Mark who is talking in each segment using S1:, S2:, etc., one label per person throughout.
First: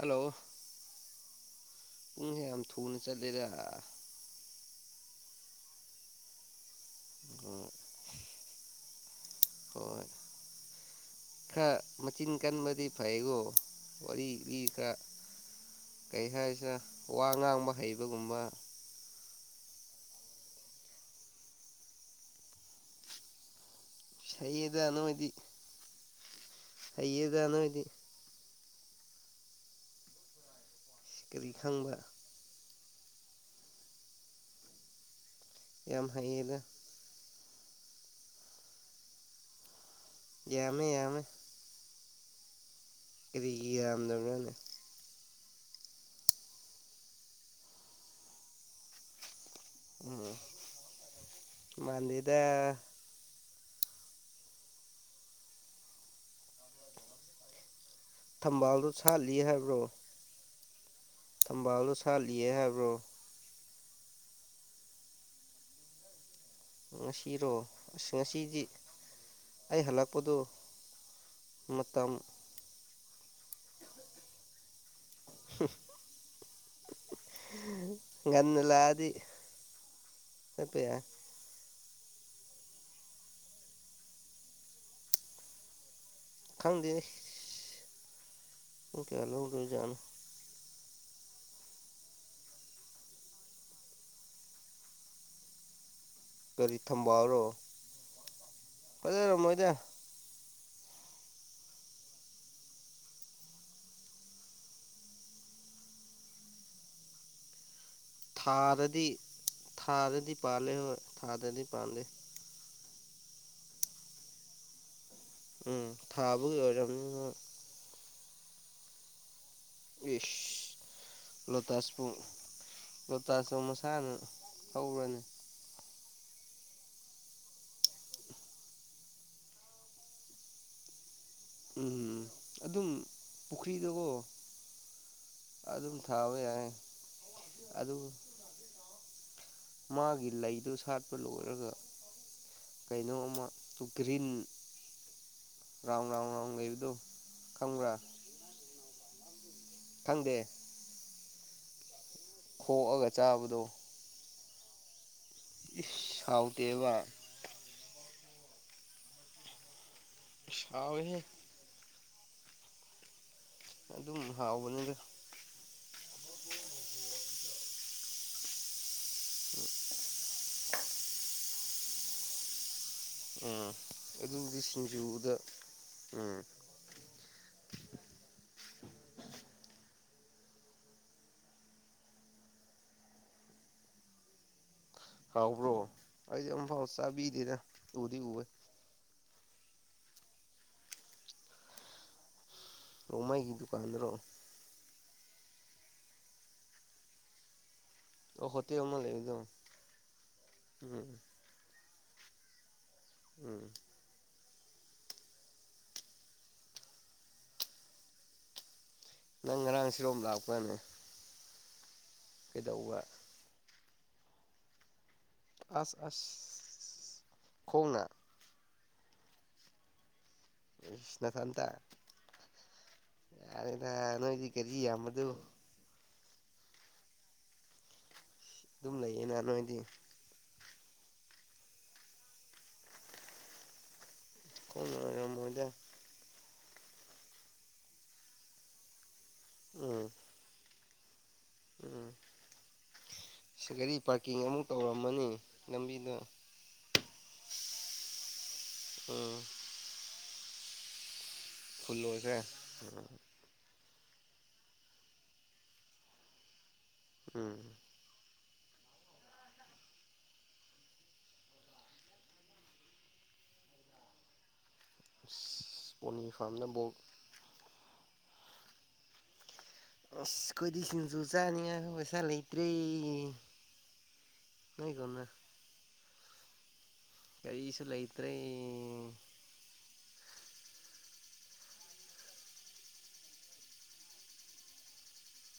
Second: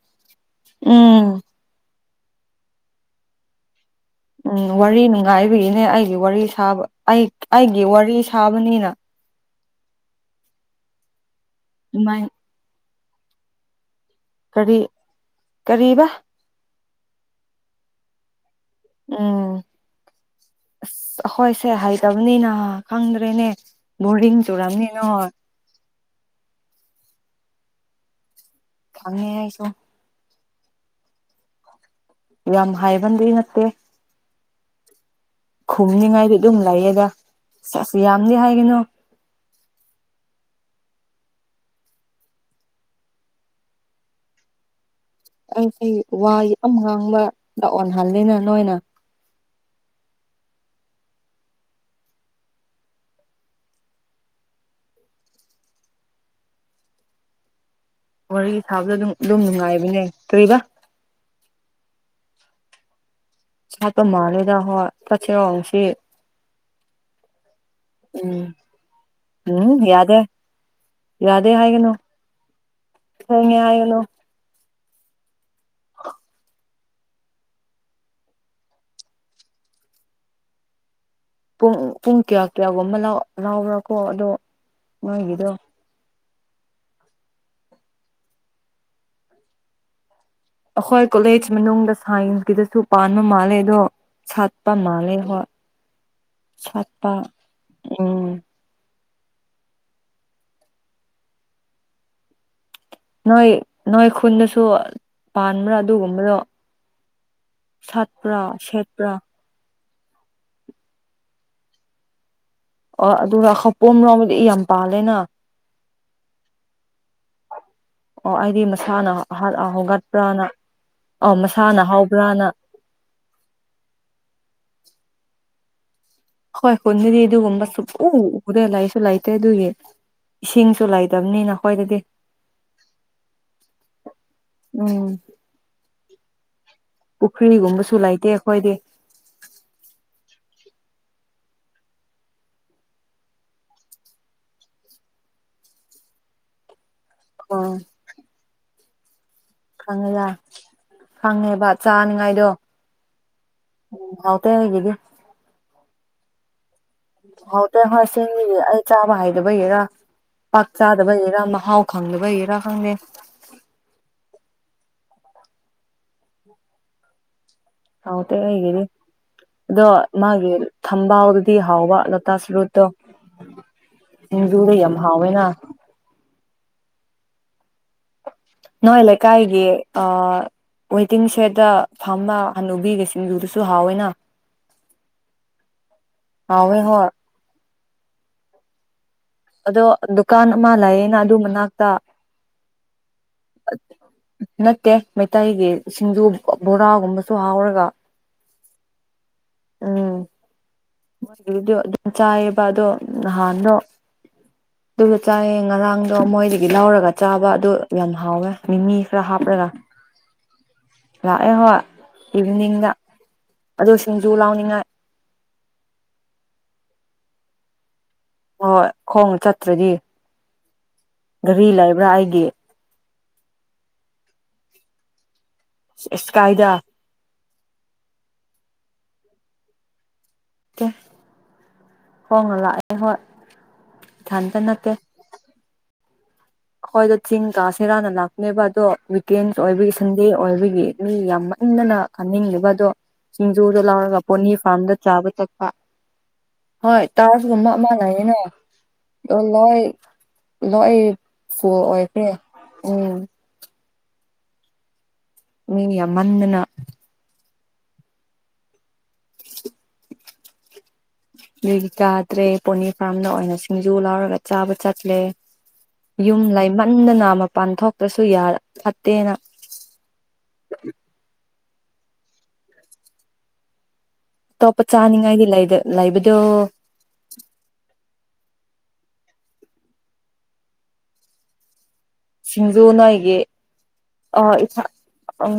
S1: hello
S2: ꯎꯝ
S1: ꯄꯨꯡꯁꯦ ꯌꯥꯝ ꯊꯨꯅ ꯆꯠꯂꯦꯗ
S2: ꯎ ꯋꯥꯔꯤ ꯅꯨꯡꯉꯥꯏꯕꯒꯤꯅꯦ ꯑꯩꯒꯤ ꯋꯥꯔꯤ ꯁꯥꯕ ꯑꯩ
S1: ꯎꯝ
S2: ꯑꯩꯒꯤ ꯋꯥꯔꯤ ꯁꯥꯕꯅꯤꯅ
S1: ꯍꯣꯏ ꯈꯔ
S2: ꯑꯗꯨꯃꯥꯏ
S1: ꯃꯆꯤꯟ ꯀꯟꯕꯗꯤ ꯐꯩꯒꯣ ꯋꯥꯔꯤ ꯂꯤ
S2: ꯀꯔꯤ
S1: ꯈ
S2: ꯀꯔꯤꯕ
S1: ꯀꯩ ꯍꯥꯏꯁꯤꯅ ꯋꯥ ꯉꯥꯡꯕ ꯍꯩꯕꯒꯨꯝꯕ
S2: ꯎꯝ ꯑꯁ ꯑꯩꯈꯣꯏꯁꯦ ꯍꯩꯇꯕꯅꯤꯅ ꯈꯪꯗ꯭ꯔꯦꯅꯦ ꯕꯣꯔꯤꯡ
S1: ꯍꯩꯌꯦꯗ
S2: ꯆꯨꯔꯥꯝꯅꯤ ꯅꯣꯏ
S1: ꯅꯣꯏꯗꯤ ꯍꯩꯌꯦꯗ ꯅꯣꯏꯗꯤ
S2: ꯈꯪ ꯑꯦ ꯑꯩꯁꯨ
S1: ꯀꯔꯤ ꯈꯪꯕ
S2: ꯌꯥꯝ ꯍꯥꯏꯕꯟꯗꯤ ꯅꯠꯇꯦ
S1: ꯌꯥꯝ
S2: ꯈꯨꯝꯅꯤꯡꯉꯥꯏꯗꯤ
S1: ꯍꯩꯌꯦꯗ
S2: ꯑꯗꯨꯝ ꯂꯩꯌꯦꯗ ꯆꯁꯨ ꯌꯥꯝꯗꯤ ꯍꯥꯏꯒꯅꯣ
S1: ꯌꯥꯃꯦ ꯌꯥꯃꯦ ꯀꯔꯤꯒꯤꯔꯥꯝꯗꯕꯔꯅꯦ
S2: ꯑꯩꯗꯤ ꯋꯥ ꯌꯥꯝꯅ ꯉꯥꯡꯕ ꯑꯣꯟꯍꯜꯂꯦꯅ ꯅꯣꯏꯅ
S1: ꯎꯝ ꯃꯟꯗꯦꯗ
S2: ꯋꯥꯔꯤ
S1: ꯊꯝꯕꯥꯜꯗꯣ
S2: ꯁꯥꯕꯗ ꯑꯗꯨꯝ
S1: ꯁꯥꯠꯂꯤ
S2: ꯑꯗꯨꯝ
S1: ꯍꯥꯏꯕ꯭ꯔꯣ
S2: ꯅꯨꯡꯉꯥꯏꯕꯅꯦ ꯀꯔꯤꯕ
S1: ꯊꯝꯕꯥꯜꯗꯣ ꯁꯥꯠꯂꯤꯌꯦ ꯍꯥꯏꯕ꯭ꯔꯣ
S2: ꯁꯥꯠꯄ ꯃꯥꯜꯂꯦꯗ ꯍꯣꯏ ꯆꯠꯁꯤꯔꯣ ꯍꯧꯖꯤꯛ
S1: ꯉꯁꯤꯔꯣ ꯑꯁ ꯉꯁꯤꯗꯤ
S2: ꯎꯝ
S1: ꯑꯩ
S2: ꯌꯥꯗꯦ
S1: ꯍꯜꯂꯛꯄꯗꯣ
S2: ꯌꯥꯗꯦ ꯍꯥꯏꯒꯅꯣ
S1: ꯃꯇꯝ
S2: ꯊꯦꯡꯉꯦ ꯍꯥꯏꯒꯅꯣ
S1: ꯉꯟꯅ ꯂꯥꯛꯑꯗꯤ ꯆꯠꯄ ꯌꯥꯏ
S2: ꯄꯨꯡ ꯄꯨꯡ ꯀꯌꯥ ꯀꯌꯥꯒꯨꯝꯕ ꯂꯧ ꯂꯥꯎꯕ꯭ꯔꯥꯀꯣ ꯑꯗꯣ ꯅꯣꯏꯒꯤꯗꯣ
S1: ꯈꯪꯗꯦꯅꯦ ꯄꯨꯡ ꯀꯥꯌꯥ ꯂꯧꯗꯣꯏ ꯖꯥꯠꯅꯣ
S2: ꯑꯩꯈꯣꯏ ꯀꯣꯂꯦꯖ ꯃꯅꯨꯡꯗ ꯁꯥꯏꯟꯁꯀꯤꯗꯁꯨ ꯄꯥꯟꯕ ꯃꯥꯜꯂꯦ ꯑꯗꯣ ꯁꯥꯠꯄ ꯃꯥꯜꯂꯦ ꯍꯣꯏ
S1: ꯀꯔꯤ
S2: ꯁꯥꯠꯄ ꯎꯝ
S1: ꯐꯖꯦꯔꯝꯃꯣꯏꯗ
S2: ꯅꯣꯏ ꯅꯣꯏ ꯈꯨꯟꯗꯁꯨ ꯄꯥꯟꯕ꯭ꯔꯥ ꯑꯗꯨꯒꯨꯝꯕꯗꯣ ꯁꯥꯠꯄ꯭ꯔꯥ
S1: ꯊꯥꯗꯗꯤ
S2: ꯁꯦꯠꯄ꯭ꯔꯥ
S1: ꯊꯥꯗꯗꯤ ꯄꯥꯟꯂꯦ ꯍꯣꯏ ꯊꯥꯗꯗꯤ ꯄꯥꯟꯂꯦ
S2: ꯑꯣ ꯑꯗꯨꯔ ꯍꯧꯄꯣꯝ ꯔꯣꯝꯗꯤ ꯌꯥꯝ ꯄꯥꯜꯂꯦꯅ
S1: ꯎꯝ ꯊꯥꯕꯒꯤ ꯑꯣꯏꯔꯝꯅꯤ ꯅꯣꯢ
S2: ꯑꯣ ꯑꯩꯗꯤ ꯃꯁꯥꯅ ꯑꯍꯠ ꯑ
S1: ꯏꯁ
S2: ꯍꯣꯡꯒꯠꯄ꯭ꯔꯥꯅ ꯑ ꯃꯁꯥꯅ ꯍꯥꯎꯕ꯭ꯔꯅ
S1: ꯑꯆꯨꯝ ꯃꯁꯥꯅ ꯍꯧꯔꯕꯅꯤ
S2: ꯍꯣꯏ ꯈꯨꯟꯗꯤ ꯑꯗꯨꯒꯨꯝꯕ ꯁꯨꯛ ꯎ ꯎꯗꯦ ꯂꯥꯏꯁꯨ ꯂꯩꯇꯦ ꯑꯗꯨꯒꯤ ꯏꯁꯤꯡꯁꯨ ꯂꯩ
S1: ꯎꯝ ꯑꯗꯨꯝ ꯄꯨꯈ꯭ꯔꯤꯗꯣꯀꯣ
S2: ꯎꯝ
S1: ꯑꯗꯨꯝ ꯊꯥꯕ ꯌꯥꯢ
S2: ꯄꯨꯈ꯭ꯔꯤꯒꯨꯝꯕꯁꯨ ꯂꯩꯇꯦ ꯑꯩꯈꯣꯏꯗꯤ
S1: ꯃꯥꯒꯤ ꯂꯩꯗꯨ ꯁꯥꯠꯄ ꯂꯣꯏꯔꯒ ꯀꯩꯅꯣ ꯑꯃ ꯒ꯭ꯔꯤꯟ ꯔꯥꯎꯟ ꯔꯥꯎꯟ ꯔꯥꯎꯟ ꯂꯩꯕꯗꯣ
S2: ꯑꯣ
S1: ꯈꯪꯕ꯭ꯔꯥ
S2: ꯈꯪꯉꯦꯗ
S1: ꯈꯪꯗꯦ
S2: ꯈꯪꯉꯦꯕ ꯆꯥꯅꯤꯡ
S1: ꯈꯣꯛꯑꯒ ꯆꯥꯕꯗꯣ
S2: ꯇꯒꯤꯗꯤ
S1: ꯏꯁ ꯍꯥꯎ
S2: ꯍꯎꯇꯦ ꯍꯣꯏꯁꯦ ꯑꯩ ꯆꯥꯕ ꯍꯩꯗꯕꯒꯤꯔꯥ
S1: ꯏꯁ
S2: ꯄꯥꯛ
S1: ꯍꯥꯎꯋꯦꯍꯦ
S2: ꯆꯥꯗꯕꯒꯤꯔꯥ ꯃꯍꯥꯎ ꯈꯪꯗꯕꯩꯔ ꯈꯪꯗꯦ
S1: ꯑꯗꯨꯝ ꯍꯥꯎꯕꯅꯤꯗ
S2: ꯍꯥꯎ ꯇꯦ ꯑꯩꯩꯒꯤꯗꯤ ꯑꯗꯣ ꯃꯥꯒꯤ ꯊꯝꯕꯣꯎꯗꯨ ꯇꯤ ꯍꯥꯎꯕ ꯂꯣꯇꯥꯁ ꯔꯨꯠꯇꯣ
S1: ꯎꯝ
S2: ꯁꯤꯡꯖꯨꯗꯣ ꯌꯥꯝ
S1: ꯑꯗꯨꯁꯤꯡꯖꯩꯗ
S2: ꯍꯥꯎꯋꯦꯅ
S1: ꯎꯝ
S2: ꯅꯣꯏ ꯂꯩꯀꯥꯏꯒꯤ ꯑꯥ ꯋꯦꯇꯤꯡ ꯁꯦꯠꯇ ꯐꯝꯕ ꯍꯅꯨꯕꯤꯒꯤ ꯁꯤꯡꯖꯨꯗꯨꯁꯨ ꯍꯥꯎꯋꯦꯅ
S1: ꯍꯥꯎꯕ꯭ꯔꯣ ꯑꯩꯗꯤ
S2: ꯍꯥꯎꯋꯦ
S1: ꯑꯃꯨꯛꯐꯥꯎ
S2: ꯍꯣꯏ
S1: ꯆꯥꯕꯤꯗꯦꯗ ꯎꯗꯤ ꯎꯋꯦ
S2: ꯑꯗꯣ ꯗꯨꯀꯥꯟ ꯑꯃ ꯂꯩꯌꯦꯅ ꯑꯗꯨ ꯃꯅꯥꯛꯇ
S1: ꯔꯣꯡꯃꯩꯒꯤ ꯗꯨꯀꯥꯟꯗꯔꯣ
S2: ꯇꯦ ꯃꯩꯇꯩꯒꯤ ꯁꯤꯡꯖꯨ ꯕꯣꯔꯥꯒꯨꯝꯕꯁꯨ ꯍꯥꯎꯔꯒ
S1: ꯑꯣ ꯍꯣꯇꯦꯜ ꯑꯃ ꯂꯩꯕꯗꯣ ꯎꯝ
S2: ꯃꯣꯏꯒꯤꯗꯣ ꯑꯗꯨꯝ ꯆꯥꯏꯌꯦꯕ ꯑꯗꯣ
S1: ꯎꯝ
S2: ꯅꯍꯥꯟꯗꯣ ꯑꯗꯨꯗ ꯆꯥꯏꯌꯦ ꯉꯔꯥꯡꯗꯣ ꯃꯣꯏꯗꯒꯤ ꯂꯧꯔꯒ ꯆꯥꯕ ꯑꯗꯨ ꯌꯥꯝ ꯍꯥꯎꯋꯦ ꯃꯤꯃꯤ ꯈꯔ
S1: ꯅꯪ ꯉꯔꯥꯡ ꯁꯤꯔꯣꯝ ꯂꯥꯛꯄ꯭ꯔꯅꯦ
S2: ꯑꯩ ꯍꯣꯏ ꯏꯚꯤꯅꯤꯡꯗ ꯑꯗꯨ ꯁꯤꯡꯖꯨ ꯂꯥꯎꯅꯤꯡꯉꯥꯏ
S1: ꯑꯁ ꯑꯁ ꯈꯣꯡꯅ
S2: ꯍꯣꯏ ꯈꯣꯡꯅ ꯆꯠꯇ꯭ꯔꯗꯤ
S1: ꯏꯁ ꯅꯊꯟꯇ
S2: ꯒꯥꯔꯤ ꯂꯩꯕ꯭ꯔꯥ ꯑꯩꯒꯤ
S1: ꯌꯥꯔꯦꯗ ꯅꯣꯏꯗꯤ ꯒꯔꯤ ꯌꯥꯝꯕꯗꯨ
S2: ꯏꯁ ꯀꯥꯏꯗ
S1: ꯗꯨꯝ ꯂꯩꯌꯦꯅ ꯅꯣꯏꯗꯤ
S2: ꯇꯦ ꯈꯣꯡꯅ ꯂꯥꯛꯑꯦ ꯍꯣꯏ ꯏꯊꯟꯇ ꯅꯠꯇꯦ
S1: ꯈꯣꯡꯅ ꯑꯣꯏꯔꯝꯃꯣꯏꯗ
S2: ꯑꯩꯈꯣꯏꯗꯣ ꯆꯤꯡ ꯀꯥꯁꯦꯔꯅ ꯂꯥꯛꯄꯅꯦꯕ ꯑꯗꯣ ꯋꯤꯛꯀꯦꯟ ꯑꯣꯏꯕꯒꯤ
S1: ꯎꯝ
S2: ꯁꯟꯗꯦ ꯑꯣꯏꯕꯒꯤ ꯃꯤ ꯌꯥꯝ ꯃꯟꯗꯅ
S1: ꯎꯝ
S2: ꯀꯅꯤꯡꯗꯕ ꯑꯗꯣ ꯁꯤꯡꯖꯨ
S1: ꯁꯤ ꯒꯥꯔꯤ
S2: ꯂꯥꯎꯔꯒ
S1: ꯄꯥꯔꯀꯤꯡ
S2: ꯄꯣꯟꯅꯤ
S1: ꯑꯃꯨꯛ
S2: ꯐ꯭ꯔꯥꯝꯗ
S1: ꯇꯧꯔꯝꯃꯅꯤ
S2: ꯆꯥꯕ ꯆꯠꯄ
S1: ꯂꯝꯕꯤꯗꯣ
S2: ꯍꯣꯏ ꯇꯧꯋꯥꯔꯒꯨꯝꯕ ꯑꯃ ꯂꯩꯌꯦꯅꯦ
S1: ꯎꯝ
S2: ꯑꯗꯨ ꯂꯣꯏ ꯑꯗꯣ ꯑꯩ ꯐꯨꯜ ꯑꯣꯏꯈ꯭ꯔꯦ ꯎꯝ ꯃꯤ ꯌꯥꯝ ꯃꯟꯗꯅ
S1: ꯎꯝ [inaudible]
S2: ꯑꯗꯨꯒꯤ ꯆꯥꯗ꯭ꯔꯦ ꯄꯣꯅꯤ ꯐ꯭ꯔꯥꯝꯗ ꯑꯣꯏꯅ ꯁꯤꯡꯖꯨ ꯂꯥꯎꯔꯒ ꯆꯥꯕ ꯆꯠ ꯂꯩ
S1: ꯑꯁ ꯄꯣꯅꯤ
S2: ꯌꯨꯝ
S1: ꯐꯥꯔꯝꯗ ꯕꯣꯛ
S2: ꯂꯩꯃꯟꯗꯅ ꯃꯄꯥꯟ ꯊꯣꯛꯇ꯭ꯔꯁꯨ ꯌꯥ ꯐꯠꯇꯦꯅ
S1: ꯑꯗꯨ ꯄꯩꯁꯥ ꯂꯩꯇ꯭ꯔꯦ
S2: ꯑꯇꯣꯞꯄ
S1: ꯅꯣꯏꯒꯨꯝꯅ
S2: ꯆꯥꯅꯤꯡꯉꯥꯏꯗꯤ ꯂꯩꯗ ꯂꯩꯕꯗꯣ
S1: ꯀꯔꯤꯁꯨ ꯂꯩꯇ꯭ꯔꯦ
S2: ꯁꯤꯡꯖꯨ ꯅꯣꯏꯒꯤ ꯑꯣ ꯏꯊ ꯎꯝ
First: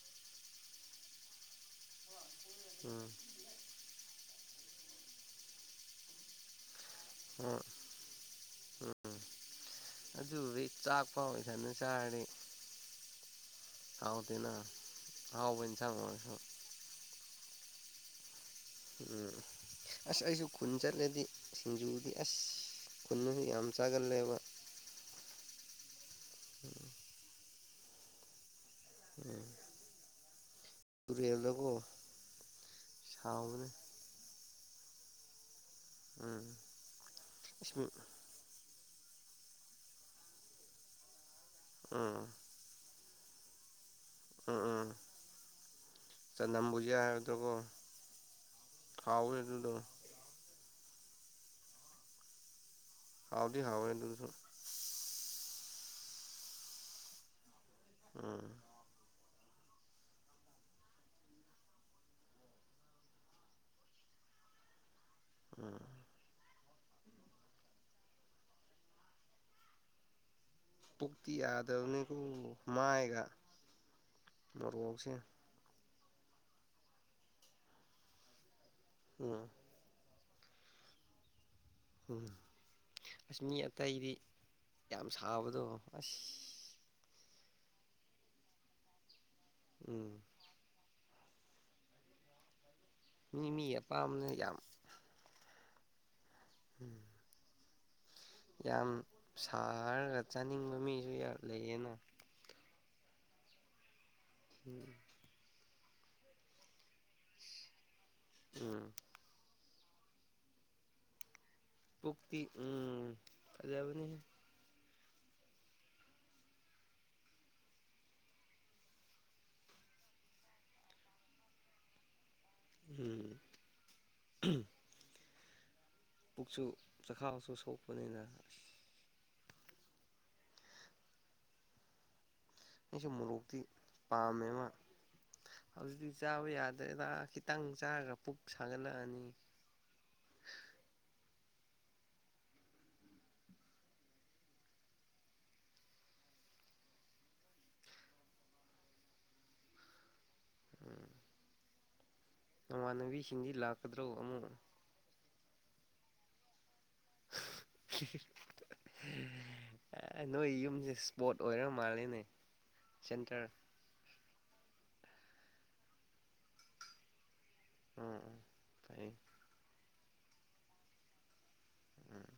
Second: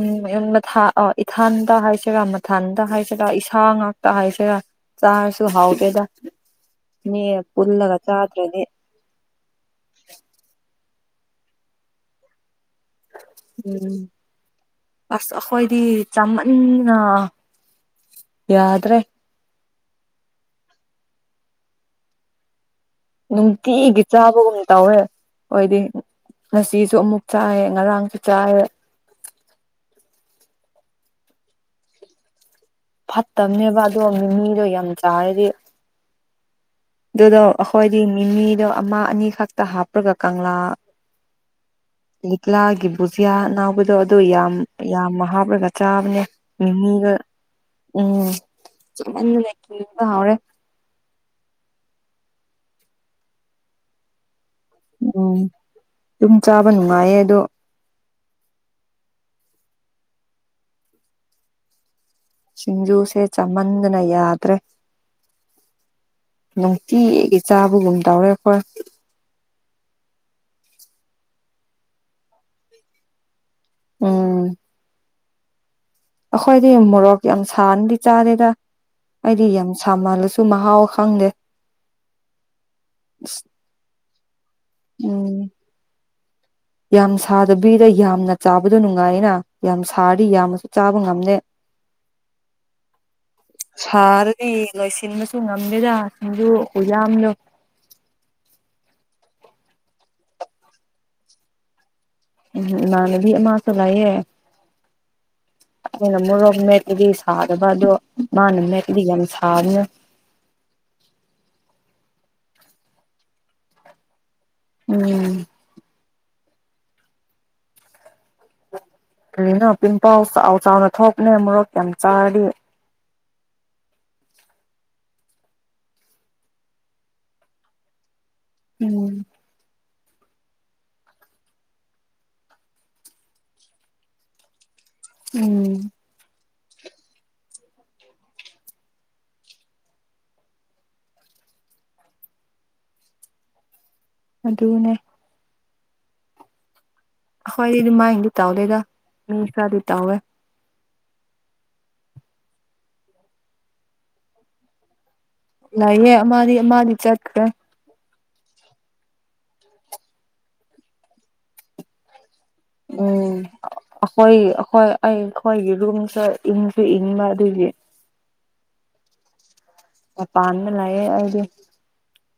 S2: ꯃꯊꯥ ꯏꯊꯥꯟꯗ ꯍꯥꯏꯁꯤꯔ ꯏꯊꯟꯗ
S1: ꯎꯝ
S2: ꯍꯥꯏꯁꯤꯔ ꯏꯁꯥ ꯉꯥꯛꯇ ꯍꯥꯏꯁꯤꯔꯥ ꯆꯥꯔꯁꯨ ꯍꯥꯎꯇꯦꯗ ꯃꯤ
S1: ꯍꯣꯏ
S2: ꯄꯨꯜꯂꯒ ꯆꯥꯇ꯭ꯔꯗꯤ
S1: ꯎꯝ ꯄꯥꯎꯒꯤ ꯁꯟꯗꯣ ꯆꯥꯔꯗꯤ
S2: ꯎꯝ
S1: ꯍꯥꯎꯇꯦꯅ
S2: ꯑꯁ
S1: ꯑꯍꯥꯎꯕ
S2: ꯑꯩꯈꯣꯏꯗꯤ
S1: ꯏꯟꯁꯥꯡ ꯑꯣꯏꯔꯁꯨ
S2: ꯆꯥꯃꯟꯗꯅ ꯌꯥꯗ꯭ꯔꯦ
S1: ꯎꯝ ꯑꯁ ꯑꯩꯁꯨ ꯈꯨꯟ ꯆꯠꯂꯗꯤ ꯁꯤꯡꯖꯨꯗꯤ ꯑꯁ ꯈꯨꯟꯗꯁꯨ ꯌꯥꯝ
S2: ꯅꯨꯡꯇꯤꯒꯤ
S1: ꯆꯥꯒꯜꯂꯦꯕ
S2: ꯆꯥꯕꯒꯨꯝ ꯇꯧꯋꯦ ꯑꯩꯈꯣꯏꯗꯤ ꯉꯁꯤꯁꯨ ꯑꯃꯨꯛ ꯆꯥꯏꯑꯦ ꯉꯔꯥꯡꯁꯨ ꯆꯥꯏꯌꯦ
S1: ꯎꯝ ꯇꯨꯔꯦꯜꯗꯀꯣ ꯁꯥꯎꯕꯅꯦ
S2: ꯐꯠꯇꯕꯅꯦꯕ ꯑꯗꯣ ꯃꯤꯃꯤꯗꯣ ꯌꯥꯝ ꯆꯥꯔꯗꯤ
S1: ꯎꯝ
S2: ꯑꯗꯨꯗꯣ
S1: ꯑꯁ
S2: ꯑꯩꯈꯣꯏꯗꯤ ꯃꯤꯃꯤꯗꯣ ꯑꯃ ꯑꯅꯤ ꯈꯛꯇ ꯍꯥꯞꯔꯒ ꯀꯪꯂꯥ
S1: ꯎꯝ
S2: ꯒꯨꯠꯂꯥꯒꯤ ꯕꯨꯖꯤꯌꯥ ꯑꯅꯧ ꯗꯣ ꯗꯨ ꯌꯥꯝ
S1: ꯎꯝ ꯎꯝ
S2: ꯌꯥꯝꯅ ꯍꯥꯞꯂꯒ ꯆꯥꯕꯅꯦ
S1: ꯆꯅꯝ ꯕꯨꯖꯤꯌꯥ
S2: ꯃꯤꯃꯤꯒ
S1: ꯍꯥꯏꯕꯗꯣꯀꯣ
S2: ꯎꯝ
S1: ꯍꯥꯎꯋꯦ
S2: ꯆꯥꯃꯟꯗꯅ
S1: ꯑꯗꯨꯗꯣ
S2: ꯀꯤꯕ ꯍꯥꯎꯔꯦ
S1: ꯍꯥꯎꯗꯤ ꯍꯥꯎꯋꯦ ꯑꯗꯨꯁꯨ
S2: ꯎꯝ ꯗꯨꯝ ꯆꯥꯕ ꯅꯨꯡꯉꯥꯏꯌꯦ ꯑꯗꯣ
S1: ꯎꯝ
S2: ꯁꯤꯡꯖꯨꯁꯦ ꯆꯥꯃꯟꯗꯅ ꯌꯥꯗ꯭ꯔꯦ
S1: ꯎꯝ
S2: ꯅꯨꯡꯇꯤꯒꯤ ꯆꯥꯕꯒꯨꯝ ꯇꯧꯔꯦ ꯑꯩꯈꯣꯏ
S1: ꯄꯨꯛꯇꯤ ꯌꯥꯗꯕꯅꯤꯀꯣ ꯃꯥꯏꯒ
S2: ꯎꯝ
S1: ꯃꯣꯔꯣꯛꯁꯦ
S2: ꯑꯩꯈꯣꯏꯗꯤ ꯃꯣꯔꯣꯛ ꯌꯥꯝ ꯁꯥꯅꯗꯤ ꯆꯥꯗꯦꯗ
S1: ꯎꯝ
S2: ꯑꯩꯗꯤ ꯌꯥꯝ ꯁꯥꯃꯜꯂꯁꯨ ꯁꯨ ꯃꯍꯥꯎ ꯈꯪꯗꯦ
S1: ꯎꯝ ꯑꯁ ꯃꯤ ꯑꯇꯩꯗꯤ ꯌꯥꯝ
S2: ꯎꯝ
S1: ꯁꯥꯥꯕꯗꯣ ꯑꯁ
S2: ꯕꯤꯗ ꯌꯥꯝꯅ ꯆꯥꯕꯗꯣ ꯅꯨꯡꯉꯥꯏꯌꯦꯅ ꯌꯥꯝꯅ
S1: ꯎꯝ
S2: ꯁꯥꯔꯤ ꯌꯥꯝꯅꯁꯨ ꯆꯥꯕꯗꯨ ꯉꯝꯗꯦ
S1: ꯃꯤ ꯃꯤ ꯑꯄꯥꯝꯕꯅ
S2: ꯁꯥꯔꯗꯤ
S1: ꯌꯥꯝ
S2: ꯂꯣꯏꯁꯤꯟꯕꯁꯨ ꯉꯝ ꯗꯦꯗ ꯑꯗꯨ ꯈꯨꯌꯥꯝꯗꯣ
S1: ꯌꯥꯝ ꯁꯥꯔꯒ ꯆꯥꯅꯤꯡꯕ ꯃꯤꯁꯨ ꯌꯥ ꯂꯩꯌꯦꯅꯦ
S2: ꯎꯝ ꯢꯃꯥꯟꯅꯕꯤ ꯑꯃꯁꯨ ꯂꯩꯌꯦ ꯑꯩꯅ ꯃꯣꯔꯣꯛ ꯃꯦꯠꯄꯗꯤ ꯁꯥꯗꯕ ꯑꯗꯣ ꯃꯥꯅ
S1: ꯎꯝ
S2: ꯃꯦꯠꯄꯗꯤ ꯌꯥꯝ ꯁꯥꯕꯅꯦ
S1: ꯄꯨꯛꯇꯤ ꯎꯝ ꯐꯖꯕꯅꯦꯍꯦ
S2: ꯎꯝ ꯀꯔꯤꯅꯣ ꯄꯤꯝꯄꯜꯁ ꯆꯥꯎ ꯆꯥꯎꯅ ꯊꯣꯛꯄꯅꯦ ꯃꯣꯔꯣꯛ ꯌꯥꯝ ꯆꯥꯔꯗꯤ
S1: ꯎꯝ ꯄꯨꯛꯁꯨ ꯆꯈꯥꯎꯁꯨ ꯁꯣꯛꯄꯅꯤꯅ
S2: ꯎꯝ
S1: ꯑꯩꯁꯨ ꯃꯣꯔꯣꯛꯇꯤ ꯄꯥꯝꯃꯦꯕ
S2: ꯎꯝ
S1: ꯍꯧꯖꯤꯛꯇꯤ ꯆꯥꯕ ꯌꯥ ꯗꯦꯗ ꯈꯤꯇꯪ ꯆꯥꯔꯒ ꯄꯨꯛ ꯁꯥꯒꯠꯂꯛꯑꯅꯤ
S2: ꯑꯗꯨꯅꯦ ꯈꯣꯏ ꯑꯗꯨꯃꯥꯢꯅꯗꯤ ꯇꯧꯗꯦꯗ ꯃꯤ ꯈꯔꯗꯤ ꯇꯧꯋꯦ
S1: ꯎꯝ ꯅꯃꯥꯟꯅꯕꯤꯁꯤꯡꯗꯤ ꯂꯥꯛꯀꯗ꯭ꯔꯣ ꯑꯃꯨꯛ
S2: ꯂꯩꯌꯦ ꯑꯃꯗꯤ ꯑꯃꯗꯤ ꯆꯠꯈ꯭ꯔꯦ
S1: ꯍꯤ ꯑꯥ ꯅꯣꯏ ꯌꯨꯝꯁꯦ ꯁ꯭ꯄꯣꯠ ꯑꯣꯏꯔ ꯃꯥꯜꯂꯦꯅꯦ
S2: ꯎꯝ
S1: ꯁꯦꯟꯇꯔ
S2: ꯑꯩꯈꯣꯏ ꯑꯩꯈꯣꯏ ꯑꯩ ꯑꯩꯈꯣꯏꯒꯤ ꯔꯨꯝꯁꯦ ꯏꯪꯁꯨ ꯏꯪꯕ ꯑꯗꯨꯒꯤ
S1: ꯎꯝ ꯎꯝ ꯐꯩꯌꯦ
S2: ꯃꯄꯥꯟꯗ ꯂꯩꯌꯦ ꯑꯩꯗꯤ
S1: ꯎꯝ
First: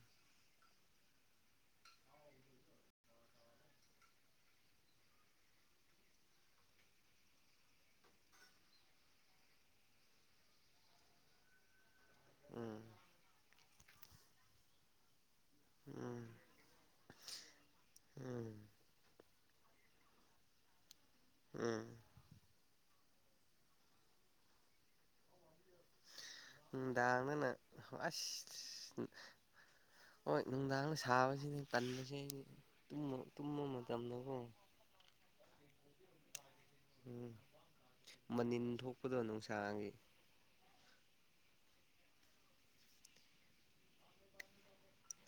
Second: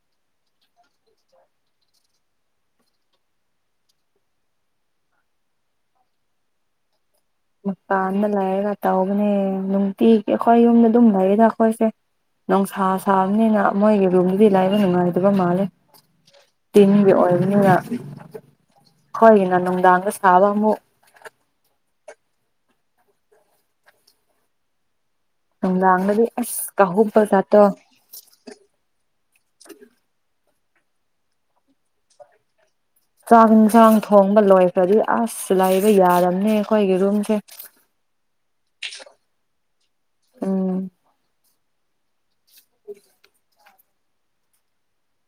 S2: ꯃꯄꯥꯟꯗ ꯂꯩꯔꯒ ꯇꯧꯕꯅꯦ ꯅꯨꯡꯇꯤꯒꯤ ꯑꯩꯈꯣꯏ ꯌꯨꯝꯗ ꯑꯗꯨꯝ ꯂꯩꯌꯦꯗ ꯑꯩꯈꯣꯏꯁꯦ
S1: ꯎꯝ
S2: ꯅꯨꯡꯁꯥ ꯁꯥꯕꯅꯤꯅ ꯃꯣꯏꯒꯤ ꯔꯨꯝꯗꯨꯗꯤ ꯂꯩꯕ ꯅꯨꯡꯉꯥꯏꯇꯕ ꯕ ꯃꯥꯜꯂꯦ
S1: ꯎꯝ
S2: ꯇꯤꯟꯒꯤ ꯑꯣꯏꯕꯅꯤꯅ
S1: ꯎꯝ
S2: ꯈꯣꯏꯒꯤꯅ ꯅꯨꯡꯗꯥꯡꯒ ꯁꯥꯕ ꯑꯃꯨꯛ
S1: ꯎꯝ
S2: ꯅꯨꯡꯗꯥꯡꯗꯗꯤ ꯑꯁ ꯀꯥꯍꯨꯕ
S1: ꯅꯨꯡꯗꯥꯥꯡꯗꯅ
S2: ꯖꯥꯠꯇꯣ
S1: ꯑꯁ ꯍꯣꯏ ꯅꯨꯡꯗꯥꯡꯗ ꯁꯥꯕꯁꯤꯅꯤ ꯇꯟꯕꯁꯦ ꯑꯩꯗꯤ ꯇꯨꯝꯃ
S2: ꯆꯥꯛ
S1: ꯇꯨꯝꯕ
S2: ꯌꯦꯟꯁꯥꯡ
S1: ꯃꯇꯝꯗꯀꯣ
S2: ꯊꯣꯡꯕ ꯂꯣꯏꯈ꯭ꯔꯗꯤ ꯑꯁ ꯂꯩꯥꯏꯕ ꯌꯥꯔꯝꯅꯦ
S1: ꯎꯝ ꯃꯅꯤꯟ ꯊꯣꯛꯄꯗꯣ ꯅꯨꯡꯁꯥꯒꯤ
S2: ꯎꯝ [inaudible]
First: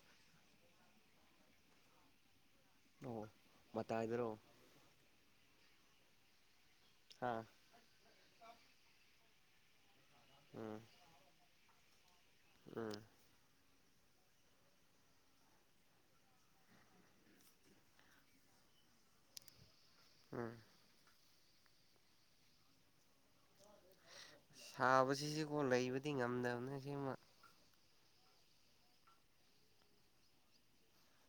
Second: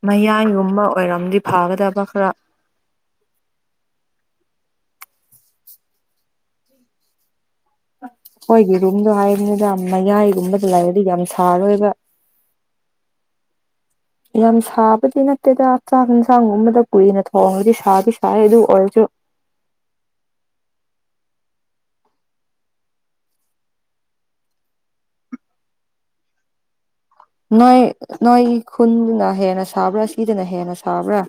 S2: ꯃꯌꯥꯟꯒꯨꯝꯕ ꯑꯣꯏꯔꯝꯗꯤ ꯐꯒꯗꯕ ꯈꯔ
S1: ꯑꯣ ꯃꯇꯥꯢꯗꯔꯣ ꯑꯥ
S2: ꯍꯣꯏꯒꯤ ꯔꯨꯝꯗꯣ ꯍꯥꯏꯔꯤꯅꯤꯗ ꯌꯥꯝ ꯃꯌꯥꯏꯒꯨꯝꯕꯗ
S1: ꯎꯝ
S2: ꯂꯩꯥꯛꯔꯗꯤ ꯌꯥꯝ ꯁꯥꯔꯣꯏꯕ
S1: ꯎꯝ
S2: ꯌꯥꯝ ꯁꯥꯕꯗꯤ ꯅꯠꯇꯦꯗ ꯆꯥꯛ ꯌꯦꯟꯁꯥꯡꯒꯨꯝꯕꯗ ꯀꯨꯏꯅ ꯊꯣꯡꯉꯗꯤ ꯁꯥꯗꯤ ꯁꯥꯏ ꯑꯗꯨ ꯑꯣꯏꯔꯁꯨ
S1: ꯎꯝ ꯁꯥꯕꯁꯤꯁꯨꯀꯣ ꯂꯩꯕꯗꯤ ꯉꯝꯗꯕꯅ ꯁꯤꯃ
S2: ꯅꯣꯏ ꯅꯣꯏꯒꯤ ꯈꯨꯟꯗꯨꯅ ꯍꯦꯟꯅ ꯁꯥꯕ꯭ꯔꯥ ꯁꯤꯗꯅ ꯍꯦꯟꯅ ꯁꯥꯕ꯭ꯔꯥ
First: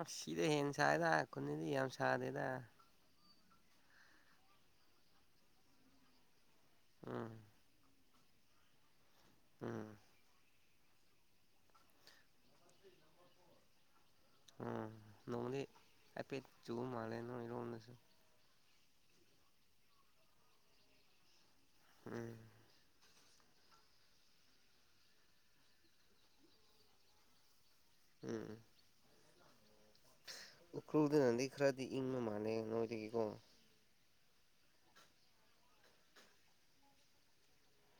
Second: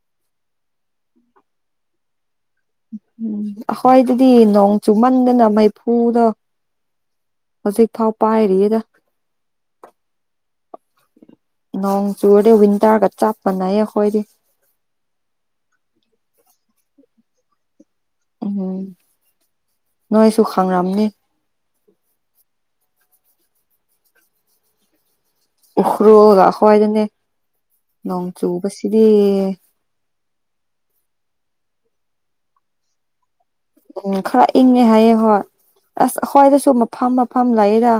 S1: ꯑ ꯁꯤꯗ ꯍꯦꯟꯅ ꯁꯥꯏꯗ ꯈꯨꯨꯟꯅꯤꯗꯤ ꯌꯥꯝ ꯁꯥꯗꯦꯗ
S2: ꯎꯝ ꯑꯈꯣꯏꯗꯨꯗꯤ ꯅꯣꯡ ꯆꯨꯃꯟꯗꯅ ꯃꯩꯐꯨꯗꯣ
S1: ꯎꯝ
S2: ꯍꯧꯖꯤꯛ ꯐꯥꯎ ꯄꯥꯏꯔꯤꯌꯦꯗ
S1: ꯎꯝ
S2: ꯅꯣꯡ ꯆꯨꯔꯗꯤ ꯋꯤꯟꯇ꯭ꯔꯒ ꯆꯞꯃꯟꯅꯌꯩ ꯑꯈꯣꯏꯗꯤ
S1: ꯎꯝ ꯅꯣꯡ ꯍꯥꯏꯐꯦꯠ ꯆꯨꯕ ꯃꯥꯟꯂꯦ ꯅꯣꯏꯔꯣꯝꯗꯁꯨ
S2: ꯎꯝ ꯅꯣꯏꯁꯨ ꯈꯪꯔꯝꯅꯤ
S1: ꯎꯝ
S2: ꯎꯈ꯭ꯔꯨꯜꯒ ꯑꯈꯣꯏꯒ ꯅꯦ ꯅꯣꯡ
S1: ꯎꯝ
S2: ꯆꯨꯕꯁꯤꯗꯤ
S1: ꯎꯈ꯭ꯔꯨꯜꯗꯅꯗꯤ ꯈꯥꯔꯗꯤ ꯏꯪꯕ ꯃꯥꯟꯂꯦ ꯅꯣꯏꯗꯒꯤꯀꯣ
S2: ꯎꯝ ꯈꯥꯔ ꯏꯪꯉꯦ ꯍꯥꯏꯌꯦ ꯍꯣꯏ ꯑꯁ ꯑꯩꯈ꯭ꯣꯏꯗꯁꯨ ꯃꯐꯝ ꯃꯐꯝ ꯂꯩꯌꯦꯗ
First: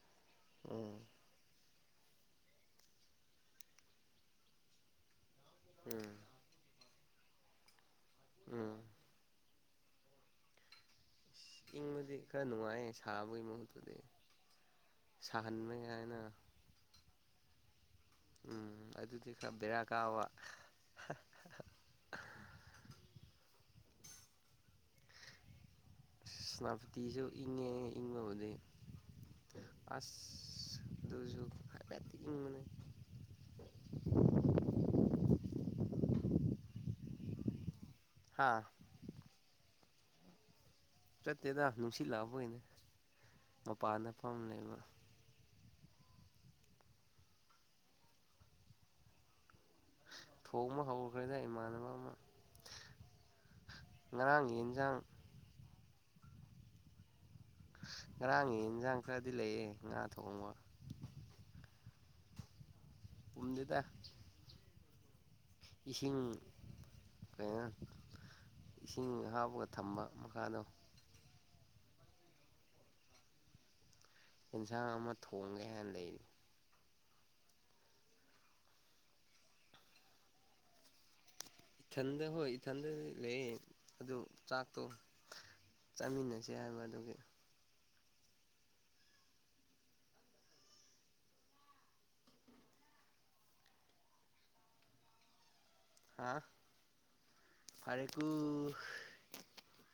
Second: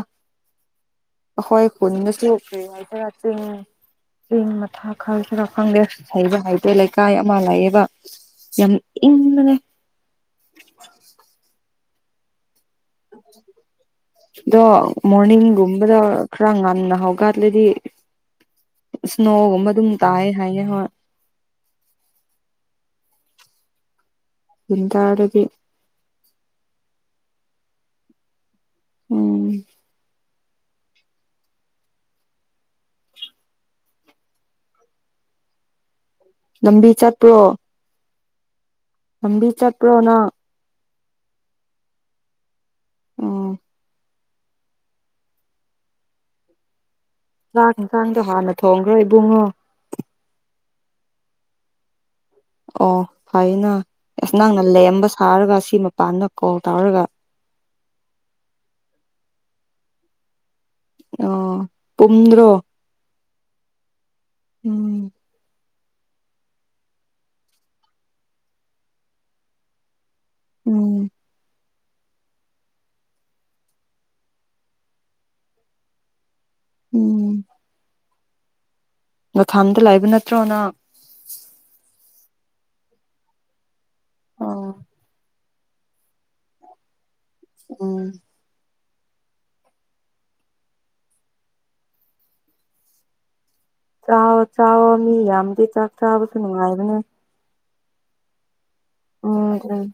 S1: ꯎꯝ
S2: ꯑꯈꯣꯏ ꯈꯨꯟꯗꯁꯨ ꯀꯔꯤ ꯍꯥꯏꯁꯤꯔ ꯆꯤꯡ ꯆꯤꯡ ꯃꯊꯥ ꯈꯥꯔ ꯈꯥꯔ ꯈꯪꯗꯦ
S1: ꯎꯝ
S2: ꯍꯩꯕ ꯇꯩꯕ ꯂꯩꯀꯥꯏ ꯑꯃ ꯂꯩꯑꯦꯕ ꯌꯥꯝ
S1: ꯎꯝ
S2: ꯏꯪꯕꯅꯦ [inaudible]
S1: ꯏꯪꯕꯗꯤ ꯈꯥꯔ ꯅꯨꯡꯉꯥꯏꯌꯦ ꯁꯥꯕꯒꯤ ꯃꯍꯨꯠꯇꯨꯗꯤ
S2: ꯑꯗꯣ
S1: ꯁꯥꯍꯟꯕ
S2: ꯃꯣꯔꯅꯤꯡꯒꯨꯝꯕꯗ
S1: ꯍꯥꯏꯅ
S2: ꯈꯥꯔ ꯉꯟꯅ ꯍꯧ ꯒꯠꯂꯗꯤ
S1: ꯎꯝ ꯑꯗꯨꯗꯤ ꯈꯔ
S2: ꯁ꯭ꯅꯣꯒꯨꯝꯕ
S1: ꯕꯦꯔꯥ
S2: ꯑꯗꯨꯝ
S1: ꯀꯥꯕ
S2: ꯇꯥꯏ ꯍꯥꯏꯌꯦ ꯍꯣꯏ ꯋꯤꯟꯇ꯭ꯔꯗꯗꯤ
S1: ꯁꯦꯅꯄꯇꯤꯁꯨ ꯏꯉꯦ ꯏꯪꯕꯨꯗꯤ
S2: ꯎꯝ
S1: ꯑꯁ ꯑꯗꯨꯖꯨ ꯍꯥꯏꯐꯠꯇꯤ ꯏꯪꯕꯅꯦ [unintelligible]
S2: ꯂꯝꯕꯤ ꯆꯠꯄ꯭ꯔꯣ
S1: ꯍꯥꯥ
S2: ꯂꯝꯕꯤ ꯆꯠꯄ꯭ꯔꯣ ꯅ
S1: ꯆꯠꯇꯦꯗ ꯅꯨꯡꯁꯤꯠꯂꯛꯄꯒꯤꯅꯦ
S2: ꯎꯝ
S1: ꯃꯄꯥꯟꯗ ꯐꯝꯃ ꯂꯩꯕ
S2: ꯆꯥꯛ ꯏꯟꯁꯥꯡꯗꯣ ꯍꯥꯟꯅ ꯊꯣꯡꯈ꯭ꯔꯣ ꯏꯕꯨꯡꯉꯣ
S1: ꯇꯣꯡꯕ ꯍꯧꯈ꯭ꯔꯦꯗ ꯏꯃꯥꯟꯅꯕ ꯑꯃ
S2: ꯑꯣ ꯐꯩꯌꯅ ꯑꯁ
S1: ꯉꯔꯥꯡꯒꯤ
S2: ꯅꯪꯅ
S1: ꯌꯦꯟꯖꯥꯡ
S2: ꯂꯦꯝꯕ ꯁꯥꯔꯒ ꯁꯤ ꯃꯄꯥꯟꯗ ꯀꯣꯜ ꯇꯧꯔꯒ
S1: ꯉꯔꯥꯡꯒꯤ ꯌꯦꯟꯁꯥꯡ ꯈꯥꯔꯗꯤ ꯂꯩꯌꯦ ꯉꯥ ꯊꯣꯡꯕ
S2: ꯑꯣ ꯇꯨꯝꯗ꯭ꯔꯣ
S1: ꯄꯨꯝꯗꯦꯗ
S2: ꯎꯝ
S1: ꯏꯁꯤꯡ ꯀꯩꯅꯣ ꯏꯁꯤꯡ ꯍꯥꯞꯄꯒ ꯊꯝꯕ ꯃꯈꯥꯗ
S2: ꯎꯝ
S1: ꯑꯦꯟꯁꯥꯡ ꯑꯃ ꯊꯣꯡꯒꯦ ꯍꯥꯏ ꯂꯩ
S2: ꯎꯝ ꯅꯊꯟꯗ ꯂꯩꯕ ꯅꯠꯇ꯭ꯔꯣ ꯅꯪ
S1: ꯏꯊꯟꯗ ꯍꯣꯏ ꯏꯊꯟꯗꯗꯤ ꯂꯩꯌꯦ ꯑꯗꯨ
S2: ꯑꯣ
S1: ꯆꯥꯛꯇꯣ ꯆꯥꯃꯤꯟꯅꯁꯦ ꯍꯥꯏꯕ ꯑꯗꯨꯒꯤ
S2: ꯎꯝ ꯆꯥꯋꯣ ꯆꯥꯋꯣ ꯃꯤ ꯌꯥꯝꯃꯗꯤ ꯆꯥꯛ
S1: ꯍꯥ
S2: ꯆꯥꯕꯁꯨ ꯅꯨꯡꯉꯥꯏꯕꯅꯦ
S1: ꯐꯔꯦꯀꯨ
S2: ꯎꯝ